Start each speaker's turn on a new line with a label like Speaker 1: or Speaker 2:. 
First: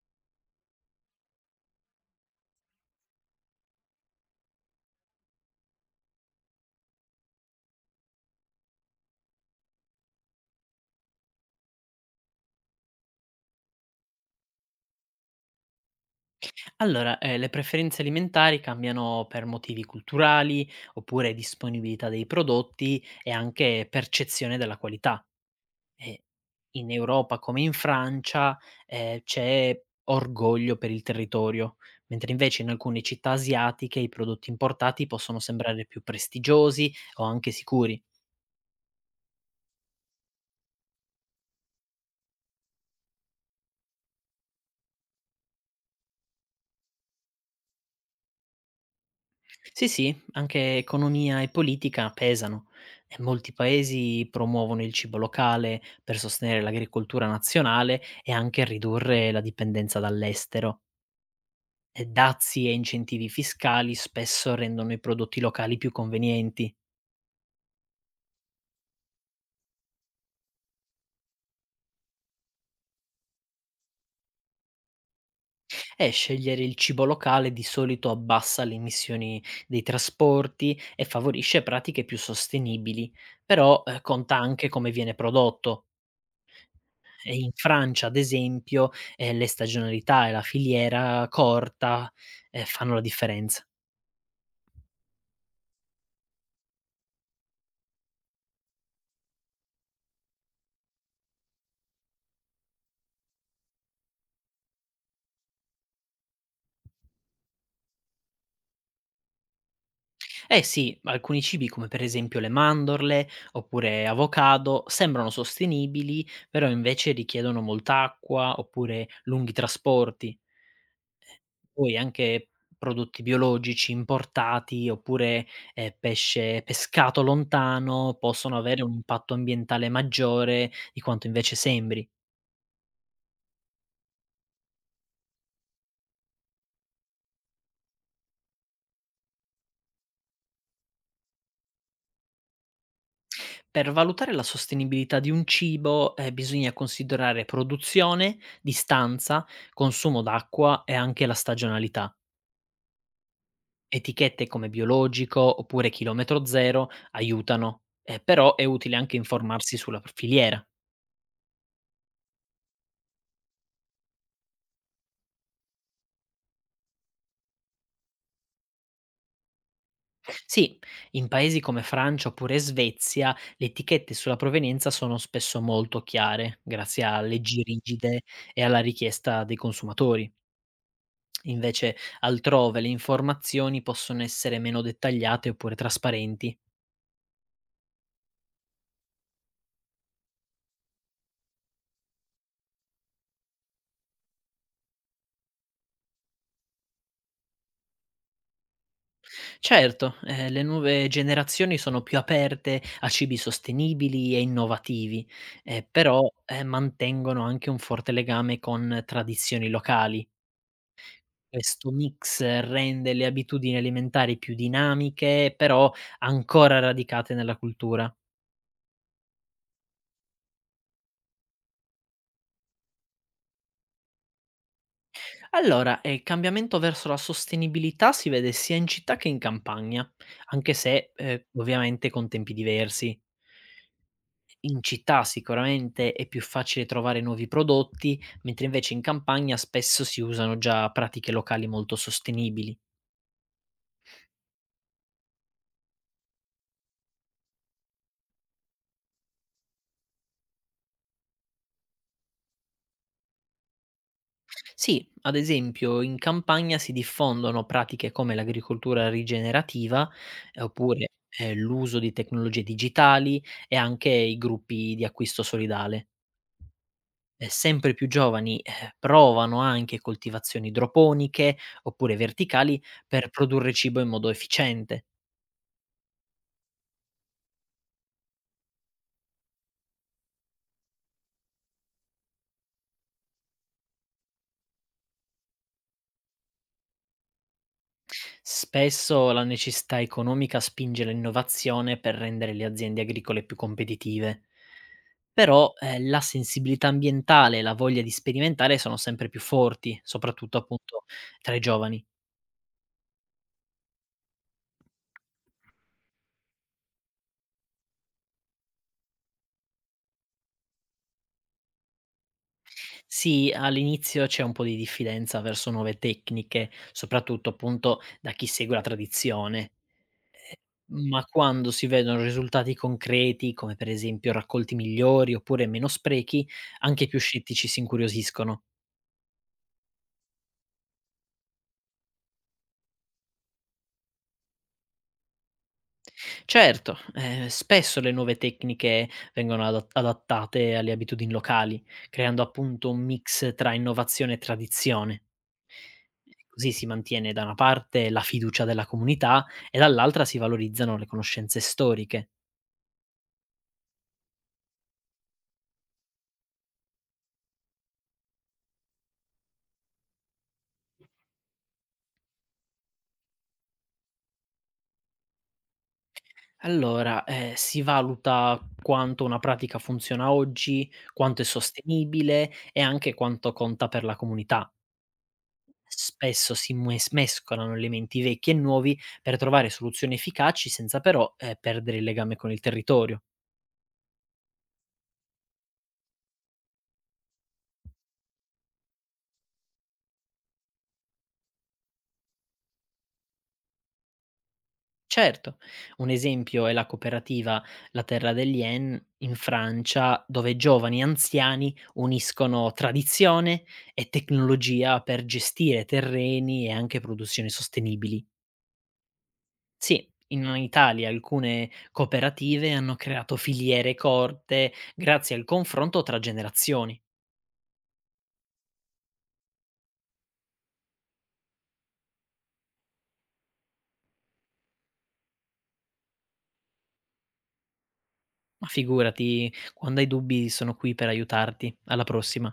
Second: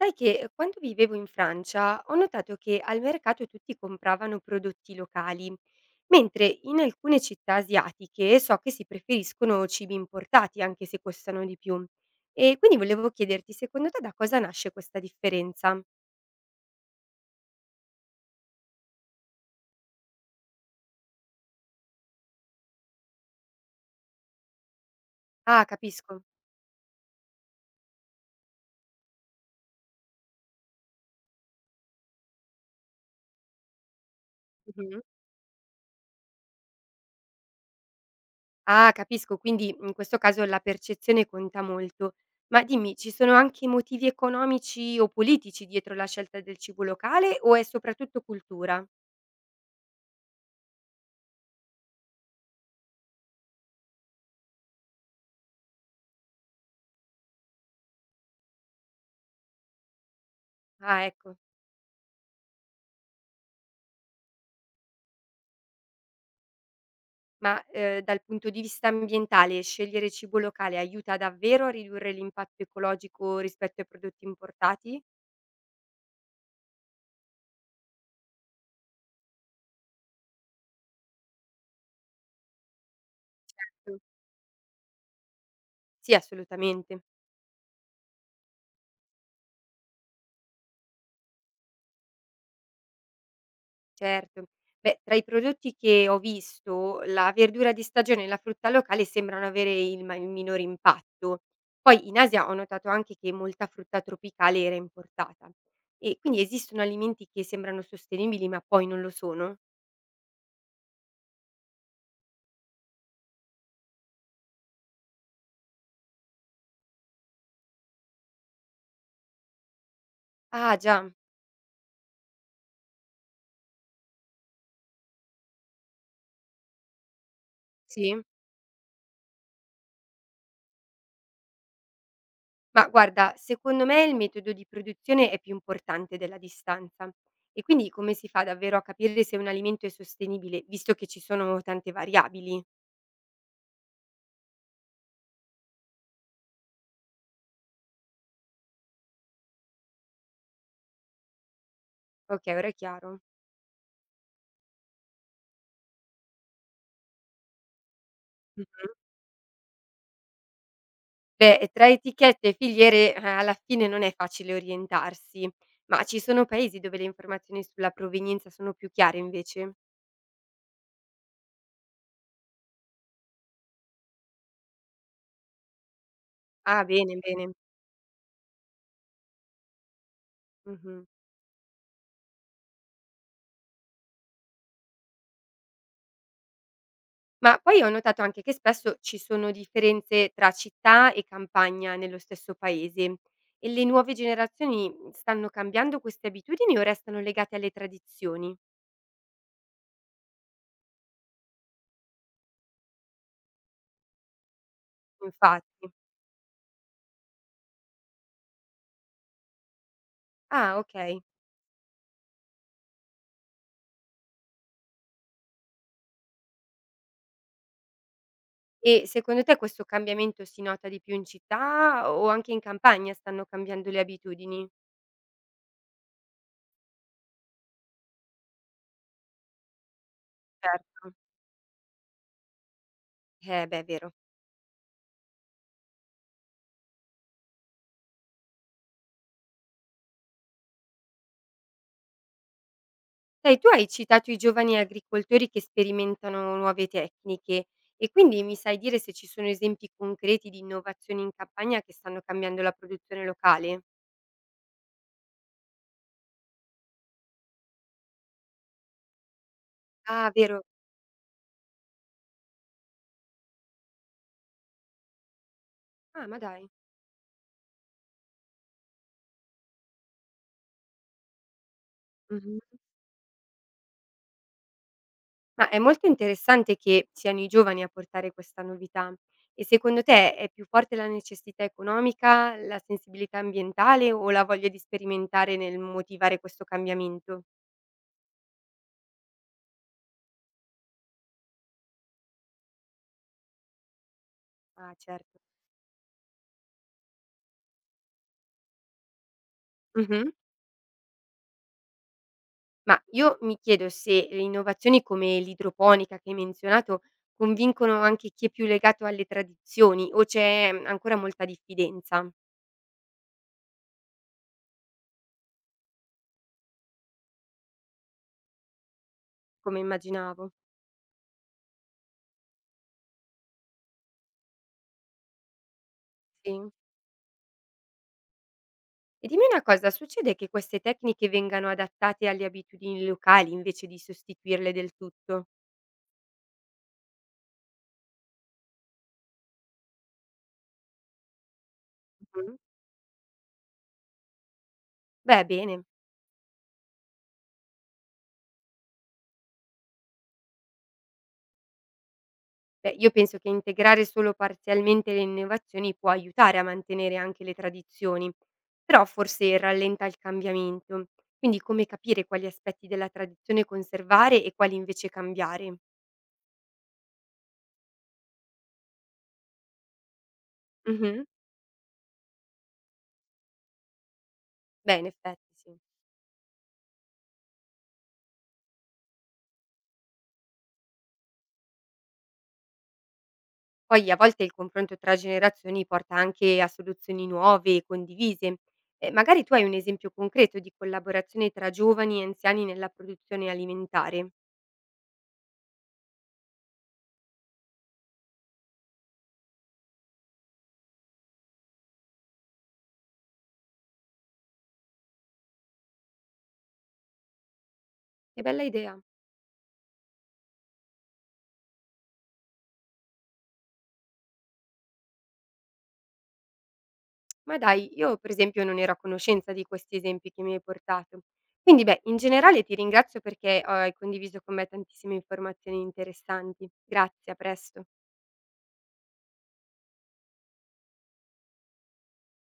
Speaker 1: Sai che quando vivevo in Francia ho notato che al mercato tutti compravano prodotti locali, mentre in alcune città asiatiche so che si preferiscono cibi importati anche se costano di più. E quindi volevo chiederti, secondo te da cosa nasce questa differenza?
Speaker 2: Allora, le preferenze alimentari cambiano per motivi culturali, oppure disponibilità dei prodotti e anche percezione della qualità.
Speaker 1: Ah,
Speaker 2: E
Speaker 1: capisco.
Speaker 2: in Europa come in Francia, c'è orgoglio per il territorio, mentre invece in alcune città asiatiche i prodotti
Speaker 1: Mhm.
Speaker 2: importati possono sembrare più prestigiosi o anche sicuri.
Speaker 1: Ah, capisco, quindi in questo caso la percezione conta molto. Ma dimmi, ci sono anche motivi economici o politici dietro la scelta del cibo locale o è soprattutto cultura?
Speaker 2: Sì, sì, anche economia e politica pesano e molti paesi promuovono il cibo locale per sostenere l'agricoltura nazionale e anche ridurre la dipendenza dall'estero.
Speaker 1: Ah, ecco.
Speaker 2: E dazi e incentivi fiscali spesso rendono i prodotti locali più convenienti
Speaker 1: Ma, dal punto di vista ambientale, scegliere cibo locale aiuta davvero a ridurre l'impatto ecologico rispetto ai prodotti importati?
Speaker 2: e scegliere il cibo locale di solito abbassa le emissioni dei trasporti e favorisce pratiche più sostenibili, però
Speaker 1: Certo.
Speaker 2: conta anche come viene prodotto.
Speaker 1: Sì, assolutamente,
Speaker 2: E in Francia, ad esempio, le stagionalità e la filiera corta, fanno la differenza.
Speaker 1: certo. Beh, tra i prodotti che ho visto, la verdura di stagione e la frutta locale sembrano avere il minore impatto. Poi in Asia ho notato anche che molta frutta tropicale era importata. E quindi esistono alimenti che sembrano sostenibili ma poi non lo sono?
Speaker 2: Eh sì, alcuni cibi come per esempio le mandorle, oppure avocado, sembrano sostenibili, però invece richiedono molta acqua, oppure lunghi trasporti.
Speaker 1: Ah già,
Speaker 2: Poi anche prodotti biologici importati, oppure, pesce pescato lontano,
Speaker 1: sì.
Speaker 2: possono avere un impatto ambientale maggiore di quanto invece sembri.
Speaker 1: Ma guarda, secondo me il metodo di produzione è più importante della distanza. E quindi come si fa davvero a capire se un alimento è sostenibile, visto che ci sono tante variabili?
Speaker 2: Per valutare la sostenibilità di un cibo, bisogna considerare produzione, distanza, consumo d'acqua e anche la stagionalità.
Speaker 1: Ok, ora è chiaro.
Speaker 2: Etichette come biologico oppure chilometro zero aiutano, però è
Speaker 1: Mhm.
Speaker 2: utile anche informarsi sulla filiera.
Speaker 1: Beh, tra etichette e filiere alla fine non è facile orientarsi, ma ci sono paesi dove le informazioni sulla provenienza sono più chiare invece?
Speaker 2: Sì, in paesi come Francia oppure Svezia le etichette sulla provenienza sono spesso molto chiare,
Speaker 1: Ah,
Speaker 2: grazie
Speaker 1: bene,
Speaker 2: a
Speaker 1: bene.
Speaker 2: leggi rigide e alla richiesta dei consumatori.
Speaker 1: Mhm.
Speaker 2: Invece altrove le informazioni possono essere meno dettagliate oppure trasparenti.
Speaker 1: Ma poi ho notato anche che spesso ci sono differenze tra città e campagna nello stesso paese e le nuove generazioni stanno cambiando queste abitudini o restano legate alle tradizioni?
Speaker 2: Certo, le nuove generazioni sono più aperte a cibi sostenibili e innovativi, eh,
Speaker 1: Infatti.
Speaker 2: però eh, mantengono anche un forte legame con tradizioni locali.
Speaker 1: Ah, ok.
Speaker 2: Questo mix rende le abitudini alimentari più dinamiche, però ancora radicate nella cultura.
Speaker 1: E secondo te questo cambiamento si nota di più in città o anche in campagna stanno cambiando le abitudini?
Speaker 2: Allora, il cambiamento verso la sostenibilità si vede sia in città che in campagna, anche se
Speaker 1: Certo.
Speaker 2: ovviamente con tempi diversi.
Speaker 1: Beh, è vero.
Speaker 2: In città sicuramente è più facile trovare nuovi prodotti, mentre invece in campagna spesso si usano già pratiche locali molto sostenibili.
Speaker 1: Sai, tu hai citato i giovani agricoltori che sperimentano nuove tecniche e quindi mi sai dire se ci sono esempi concreti di innovazioni in campagna che stanno cambiando la produzione locale?
Speaker 2: Sì, ad esempio in campagna si diffondono pratiche come l'agricoltura rigenerativa,
Speaker 1: Ah,
Speaker 2: eh,
Speaker 1: vero.
Speaker 2: oppure eh, l'uso di tecnologie digitali e anche i gruppi di acquisto solidale.
Speaker 1: Ah, ma dai.
Speaker 2: Sempre più giovani, provano anche coltivazioni idroponiche oppure
Speaker 1: Mhm.
Speaker 2: verticali per produrre cibo in modo efficiente.
Speaker 1: Ma è molto interessante che siano i giovani a portare questa novità. E secondo te è più forte la necessità economica, la sensibilità ambientale o la voglia di sperimentare nel motivare questo cambiamento?
Speaker 2: Spesso la necessità economica spinge l'innovazione per rendere le aziende agricole più competitive.
Speaker 1: Ah, certo.
Speaker 2: Però, la sensibilità ambientale e la voglia di sperimentare sono sempre più forti,
Speaker 1: Mhm.
Speaker 2: soprattutto appunto tra i giovani.
Speaker 1: Ma io mi chiedo se le innovazioni come l'idroponica che hai menzionato convincono anche chi è più legato alle tradizioni o c'è ancora molta diffidenza,
Speaker 2: Sì, all'inizio c'è un po' di diffidenza verso nuove tecniche, soprattutto appunto da chi segue la tradizione.
Speaker 1: come immaginavo.
Speaker 2: Ma quando si vedono risultati concreti, come per esempio raccolti migliori oppure meno sprechi,
Speaker 1: Sì.
Speaker 2: anche i più scettici si incuriosiscono.
Speaker 1: E dimmi una cosa, succede che queste tecniche vengano adattate alle abitudini locali invece di sostituirle del tutto?
Speaker 2: Certo, spesso le nuove tecniche vengono adattate alle abitudini locali, creando
Speaker 1: Mh-mh.
Speaker 2: appunto un mix tra innovazione e tradizione.
Speaker 1: Beh, bene.
Speaker 2: Così si mantiene da una parte la fiducia della comunità e dall'altra si valorizzano le conoscenze storiche.
Speaker 1: Beh, io penso che integrare solo parzialmente le innovazioni può aiutare a mantenere anche le tradizioni, però forse rallenta il cambiamento. Quindi come capire quali aspetti della tradizione conservare e quali invece cambiare?
Speaker 2: Allora, si valuta quanto una pratica funziona oggi,
Speaker 1: Mhm.
Speaker 2: quanto è sostenibile e anche quanto conta per la comunità.
Speaker 1: Beh, in effetti sì.
Speaker 2: Spesso si mues mescolano elementi vecchi e nuovi per trovare soluzioni efficaci senza però, perdere il legame con il territorio.
Speaker 1: Poi a volte il confronto tra generazioni porta anche a soluzioni nuove e condivise. Magari tu hai un esempio concreto di collaborazione tra giovani e anziani nella produzione alimentare.
Speaker 2: Certo, un esempio è la cooperativa La Terra degli En in Francia, dove giovani e anziani uniscono tradizione e tecnologia per gestire terreni e anche produzioni sostenibili.
Speaker 1: Che bella idea!
Speaker 2: Sì, in Italia alcune cooperative hanno creato filiere corte grazie al confronto tra generazioni.
Speaker 1: Ma dai, io per esempio non ero a conoscenza di questi esempi che mi hai portato. Quindi, beh, in generale ti ringrazio perché hai condiviso con me tantissime informazioni interessanti. Grazie, a presto.
Speaker 2: Ma figurati, quando hai dubbi sono qui per aiutarti. Alla prossima.